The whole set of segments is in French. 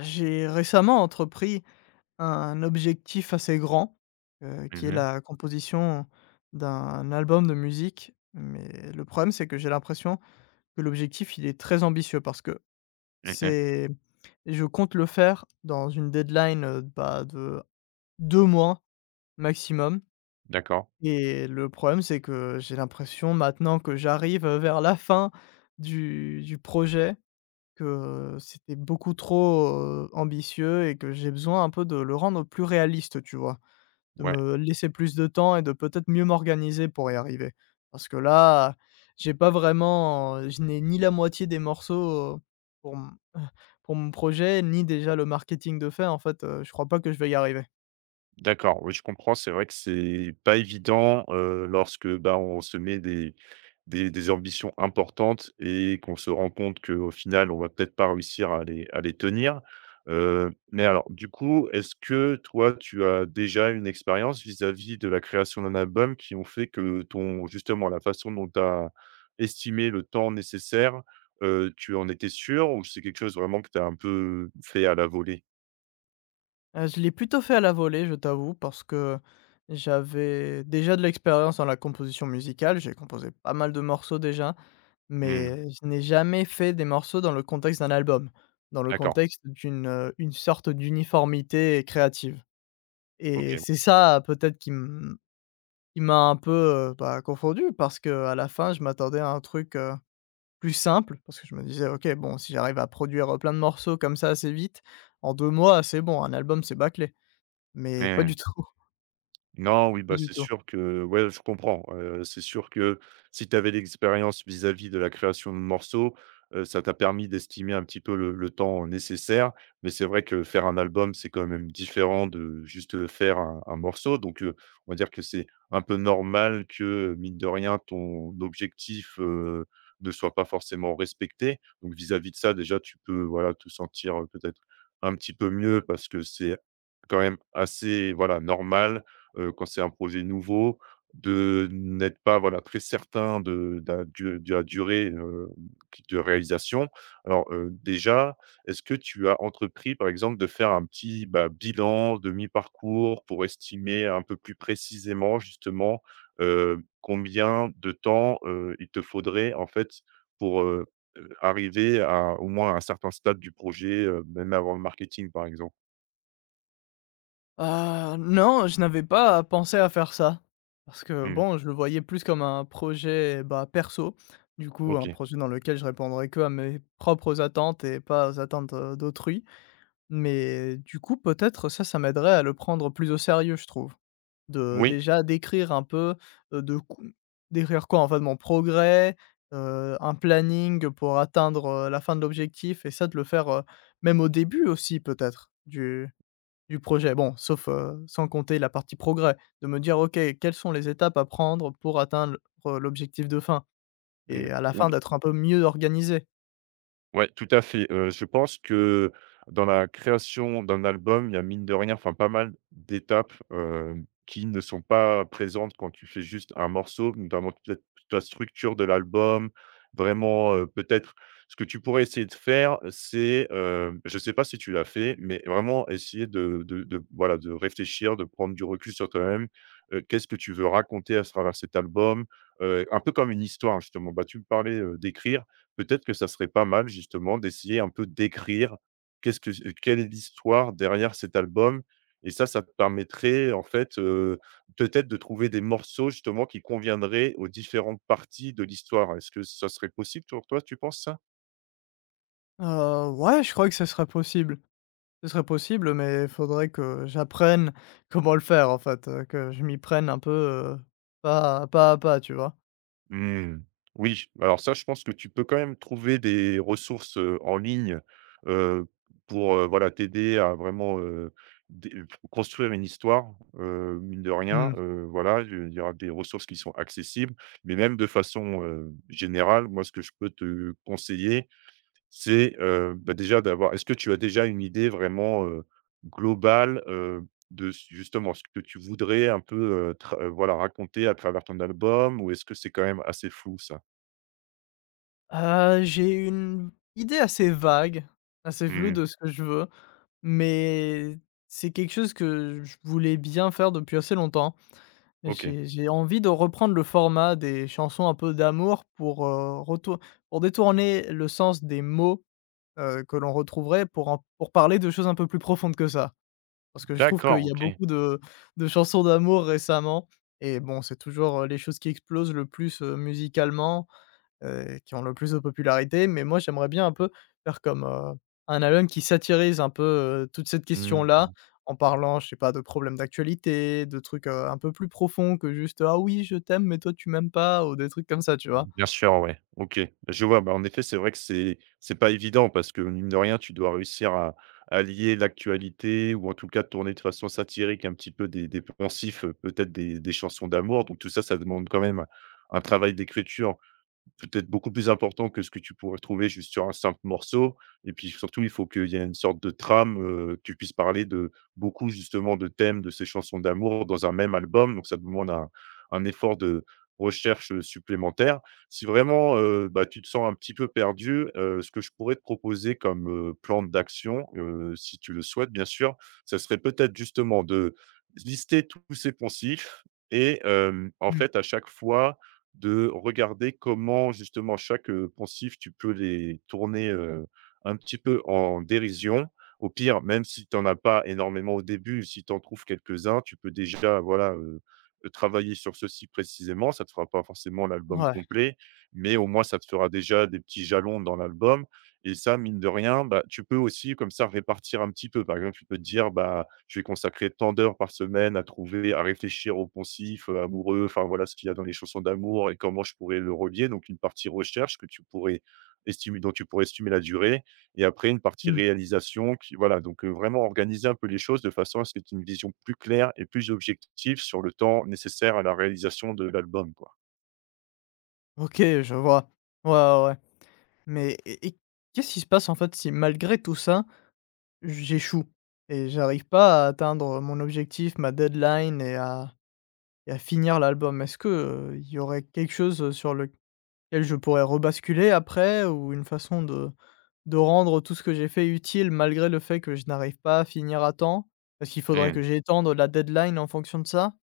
J'ai récemment entrepris un objectif assez grand, qui est Mmh mh. la composition d'un album de musique, mais le problème, c'est que j'ai l'impression que l'objectif, il est très ambitieux parce que Mmh. c'est je compte le faire dans une deadline, de 2 mois maximum, D'accord. et le problème, c'est que j'ai l'impression maintenant que j'arrive, vers la fin du projet, que, c'était beaucoup trop, ambitieux et que j'ai besoin un peu de le rendre plus réaliste, tu vois? De Ouais, me laisser plus de temps et de peut-être mieux m'organiser pour y arriver. Parce que là, j'ai pas vraiment, je n'ai ni la moitié des morceaux, pour m pour mon projet, ni déjà le marketing de fait. En fait, je crois pas que je vais y arriver. d'accord, oui, je comprends. C'est vrai que c'est pas évident, lorsque, bah, on se met des ambitions importantes et qu'on se rend compte qu'au final, on va peut-être pas réussir à les tenir. Mais alors, du coup, est-ce que toi, tu as déjà une expérience vis-à-vis de la création d'un album qui ont fait que ton justement, la façon dont tu as estimé le temps nécessaire, tu en étais sûr ou c'est quelque chose vraiment que tu as un peu fait à la volée? Je l'ai plutôt fait à la volée, je t'avoue, parce que j'avais déjà de l'expérience dans la composition musicale. J'ai composé pas mal de morceaux déjà. Mmh. Mais je n'ai jamais fait des morceaux dans le contexte d'un album, dans le D'accord, contexte d'une, une sorte d'uniformité créative, et OK, bon, c'est ça peut-être qui m'a un peu, confondu, parce que à la fin je m'attendais à un truc, plus simple, parce que je me disais: «OK, bon, si j'arrive à produire, plein de morceaux comme ça assez vite, en 2 mois, c'est bon, un album, c'est bâclé». Mais pas mais du tout, non, oui, pas bah, du c'est tout. sûr que ouais, je comprends. C'est sûr que si tu avais l'expérience vis-à-vis de la création de morceaux, ça t'a permis d'estimer un petit peu le temps nécessaire. Mais c'est vrai que faire un album, c'est quand même différent de juste, faire un morceau. Donc, on va dire que c'est un peu normal que, mine de rien, ton objectif, ne soit pas forcément respecté. Donc vis-à-vis de ça, déjà, tu peux, voilà, te sentir, peut-être un petit peu mieux parce que c'est quand même assez, voilà, normal quand c'est un projet nouveau, de n'être pas, voilà, très certain de da du de la durée, qui de réalisation. Alors, déjà, est-ce que tu as entrepris, par exemple, de faire un petit, bah, bilan de mi-parcours pour estimer un peu plus précisément, justement, combien de temps, il te faudrait, en fait, pour arriver à, au moins, à un certain stade du projet, même avant le marketing, par exemple? Non, je n'avais pas pensé à faire ça. Parce que Mmh, bon, je le voyais plus comme un projet, bah, perso. Du coup, un OK. projet dans lequel je répondrais que à mes propres attentes et pas aux attentes, d'autrui. Mais du coup, peut-être ça, ça m'aiderait à le prendre plus au sérieux, je trouve. De Oui. déjà d'écrire un peu, de qu d'écrire quoi, en fait, mon progrès, un planning pour atteindre, la fin de l'objectif, et ça de le faire, même au début aussi peut-être du projet. Bon, sauf, sans compter la partie progrès, de me dire: «OK, quelles sont les étapes à prendre pour atteindre l'objectif de fin?» et à la fin Mmh. d'être un peu mieux organisé. Ouais, tout à fait. Je pense que dans la création d'un album, il y a mine de rien, enfin pas mal d'étapes, qui ne sont pas présentes quand tu fais juste un morceau, notamment toute la structure de l'album, vraiment, peut-être ce que tu pourrais essayer de faire, c'est, je ne sais pas si tu l'as fait, mais vraiment essayer de voilà, de réfléchir, de prendre du recul sur toi-même. Qu'est-ce que tu veux raconter à travers cet album? Un peu comme une histoire justement. Bah, tu me parlais, d'écrire peut-être que ça serait pas mal justement d'essayer un peu d'écrire qu'est-ce que quelle est l'histoire derrière cet album et ça te permettrait en fait, peut-être de trouver des morceaux justement qui conviendraient aux différentes parties de l'histoire. Est-ce que ça serait possible pour toi, tu penses ça? Ouais, je crois que ce serait possible. Ce serait possible, mais il faudrait que j'apprenne comment le faire en fait, que je m'y prenne un peu, pas pas à pas, tu vois? Mmh. Oui, alors ça, je pense que tu peux quand même trouver des ressources, en ligne, heu, pour, voilà, t'aider à vraiment, dé construire une histoire, mine de rien, Mmh. Voilà, je il y aura des ressources qui sont accessibles, mais même de façon, générale, moi, ce que je peux te conseiller, c'est, bah, déjà d'avoir est-ce que tu as déjà une idée vraiment, globale, de s justement ce que tu voudrais un peu, tra voilà raconter à travers ton album ou est-ce que c'est quand même assez flou ça? J'ai une idée assez vague, assez floue Mmh. de ce que je veux, mais c'est quelque chose que je voulais bien faire depuis assez longtemps. Et OK. j'ai envie de reprendre le format des chansons un peu d'amour pour, retour pour détourner le sens des mots, que l'on retrouverait pour parler de choses un peu plus profondes que ça. Parce que je trouve qu'il D'accord, y a OK. beaucoup de chansons d'amour récemment, et bon, c'est toujours, les choses qui explosent le plus, musicalement, qui ont le plus de popularité. Mais moi, j'aimerais bien un peu faire comme, un album qui satirise un peu, toute cette Mmh. question-là, en parlant, je sais pas, de problèmes d'actualité, de trucs, un peu plus profonds que juste: «Ah oui, je t'aime, mais toi, tu m'aimes pas», ou des trucs comme ça, tu vois? Bien sûr, ouais. OK. Je vois, bah, en effet, c'est vrai que c'est pas évident parce que mine de rien, tu dois réussir à lier l'actualité ou en tout cas tourner de façon satirique un petit peu des poncifs, peut-être des chansons d'amour. Donc tout ça, ça demande quand même un travail d'écriture peut-être beaucoup plus important que ce que tu pourrais trouver juste sur un simple morceau et puis surtout, il faut qu'il y ait une sorte de trame, que tu puisses parler de beaucoup justement de thèmes de ces chansons d'amour dans un même album, donc ça demande un effort de recherche, supplémentaire. Si vraiment, bah, tu te sens un petit peu perdu, ce que je pourrais te proposer comme, plan d'action, si tu le souhaites bien sûr, ça serait peut-être justement de lister tous ces poncifs et en Mmh. fait, à chaque fois de regarder comment justement chaque, poncifs tu peux les tourner, un petit peu en dérision. Au pire, même si tu en as pas énormément au début, si tu en trouves quelques-uns, tu peux déjà voilà, travailler sur ceci précisément. Ça ne te fera pas forcément l'album Ouais, complet, mais au moins ça te fera déjà des petits jalons dans l'album et ça, mine de rien, bah, tu peux aussi comme ça répartir un petit peu. Par exemple, tu peux te dire: «Bah, je vais consacrer tant d'heures par semaine à trouver, à réfléchir au poncif, amoureux, enfin voilà ce qu'il y a dans les chansons d'amour et comment je pourrais le relier. Donc une partie recherche que tu pourrais estimer dont tu pourrais estimer la durée et après une partie mmh, réalisation qui voilà donc vraiment organiser un peu les choses de façon à ce que tu aies une vision plus claire et plus objective sur le temps nécessaire à la réalisation de l'album, quoi. OK, je vois. Ouais, ouais, ouais. Mais et qu'est-ce qui se passe, en fait, si malgré tout ça, j'échoue et j'arrive pas à atteindre mon objectif, ma deadline, et à finir l'album? Est-ce que, il y aurait quelque chose, sur le Quel je pourrais rebasculer après, ou une façon de rendre tout ce que j'ai fait utile malgré le fait que je n'arrive pas à finir à temps? Parce qu'il faudrait Mmh. que j'étende la deadline en fonction de ça?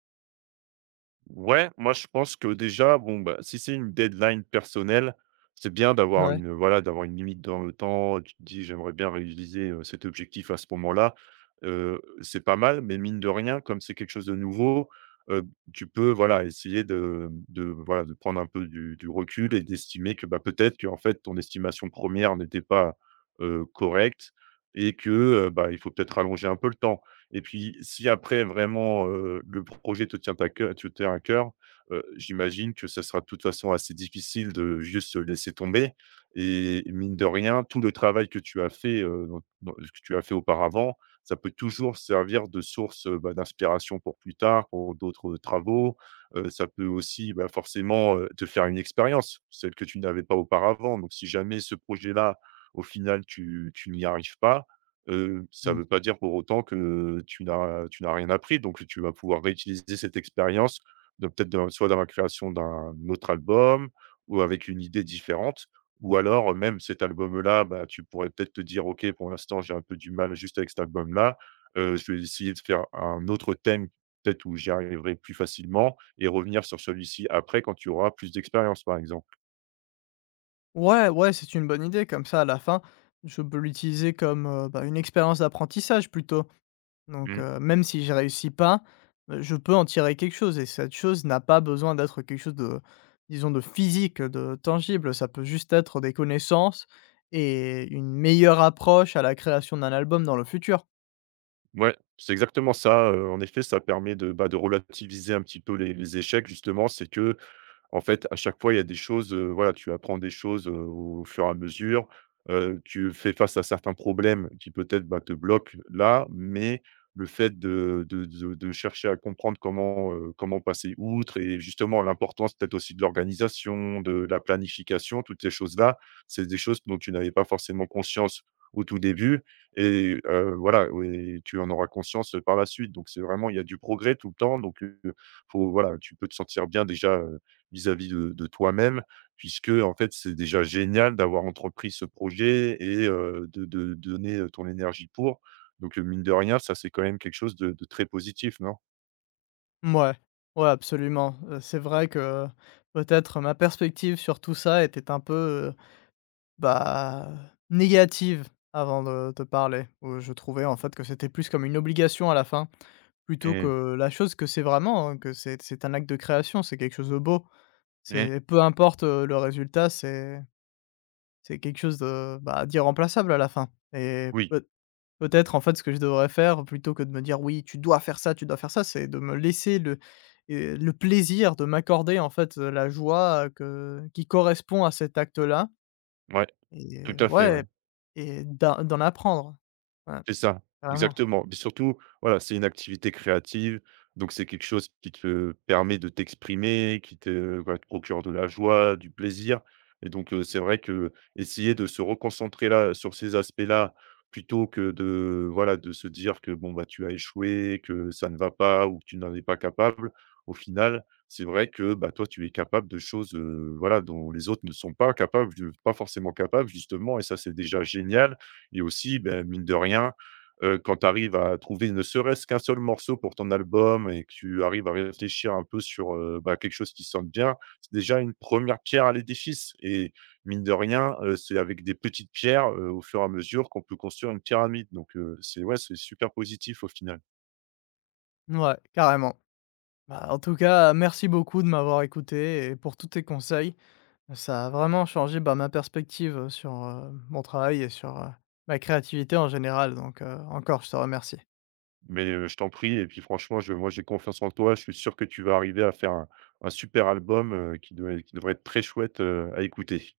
Ouais, moi je pense que déjà, bon, bah, si c'est une deadline personnelle, c'est bien d'avoir Ouais. une, voilà, d'avoir une limite dans le temps. Tu te dis, j'aimerais bien réaliser cet objectif à ce moment-là. C'est pas mal, mais mine de rien, comme c'est quelque chose de nouveau, euh, tu peux, voilà, essayer voilà, de prendre un peu du recul et d'estimer que, bah, peut-être que, en fait, ton estimation première n'était pas correcte et que, bah, il faut peut-être rallonger un peu le temps. Et puis, si après vraiment, le projet te tient à cœur, j'imagine que ça sera de toute façon assez difficile de juste se laisser tomber et mine de rien, tout le travail que tu as fait, dans dans que tu as fait auparavant, ça peut toujours servir de source, bah, d'inspiration pour plus tard, pour d'autres, travaux. Ça peut aussi, bah, forcément, te faire une expérience, celle que tu n'avais pas auparavant. Donc si jamais ce projet-là, au final, tu n'y arrives pas, ça ne Mmh. veut pas dire pour autant que tu n'as rien appris, donc tu vas pouvoir réutiliser cette expérience de peut-être dans la création d'un autre album ou avec une idée différente ou alors, même cet album-là, bah, tu pourrais peut-être te dire: «OK, pour l'instant, j'ai un peu du mal juste avec cet album-là, je vais essayer de faire un autre thème peut-être où j'y arriverai plus facilement et revenir sur celui-ci après quand tu auras plus d'expérience», par exemple. Ouais, ouais, c'est une bonne idée, comme ça à la fin, je peux l'utiliser comme, une expérience d'apprentissage plutôt. Donc Mmh. Même si j'y réussis pas, je peux en tirer quelque chose, et cette chose n'a pas besoin d'être quelque chose de, disons de physique, de tangible. Ça peut juste être des connaissances et une meilleure approche à la création d'un album dans le futur. Ouais, c'est exactement ça, en effet, ça permet de, bah, de relativiser un petit peu les échecs justement. C'est que, en fait, à chaque fois, il y a des choses, voilà, tu apprends des choses, au fur et à mesure. Tu fais face à certains problèmes qui peut-être, bah, te bloquent là, mais le fait de chercher à comprendre comment, comment passer outre et justement l'importance peut-être aussi de l'organisation, de la planification, toutes ces choses-là, c'est des choses dont tu n'avais pas forcément conscience au tout début et voilà, oui, tu en auras conscience, par la suite. Donc c'est vraiment il y a du progrès tout le temps, donc faut voilà, tu peux te sentir bien déjà, vis-à-vis de toi-même, puisque, en fait, c'est déjà génial d'avoir entrepris ce projet et de donner, ton énergie pour. Donc, mine de rien, ça, c'est quand même quelque chose de très positif, non? Ouais, ouais, absolument. C'est vrai que peut-être ma perspective sur tout ça était un peu, bah, négative avant de te parler, où je trouvais en fait que c'était plus comme une obligation à la fin. Plutôt Mmh. que la chose que c'est vraiment, hein, que c'est un acte de création, c'est quelque chose de beau. Mmh. C'est peu importe, le résultat, c'est quelque chose de, bah, d'irremplaçable à la fin, et Oui, peut-être, en fait, ce que je devrais faire plutôt que de me dire: «Oui, tu dois faire ça, tu dois faire ça», c'est de me laisser le plaisir de m'accorder, en fait, la joie, que qui correspond à cet acte-là, ouais, tout et à fait, ouais, ouais. et d'en apprendre. Ouais, C'est ça, carrément. exactement. Mais surtout, voilà, c'est une activité créative, donc c'est quelque chose qui te permet de t'exprimer, qui te, voilà, te procure de la joie, du plaisir. Et donc, c'est vrai que essayer de se reconcentrer là, sur ces aspects-là, plutôt que de, voilà, de se dire que, bon, bah, tu as échoué, que ça ne va pas ou que tu n'en es pas capable. Au final, c'est vrai que, bah, toi, tu es capable de choses, voilà, dont les autres ne sont pas capables, pas forcément capables, justement et ça, c'est déjà génial et aussi, beh, mine de rien quand tu arrives à trouver ne serait-ce qu'un seul morceau pour ton album et que tu arrives à réfléchir un peu sur, bah, quelque chose qui sonne bien, c'est déjà une première pierre à l'édifice et mine de rien, c'est avec des petites pierres, au fur et à mesure qu'on peut construire une pyramide donc c'est ouais, c'est super positif au final. Ouais, carrément. Bah, en tout cas, merci beaucoup de m'avoir écouté et pour tous tes conseils. Ça a vraiment changé, bah, ma perspective, sur, mon travail et sur, ma créativité en général, donc, encore je te remercie. Mais je t'en prie et puis franchement, je moi j'ai confiance en toi, je suis sûr que tu vas arriver à faire un super album, qui doit qui devrait être très chouette, à écouter.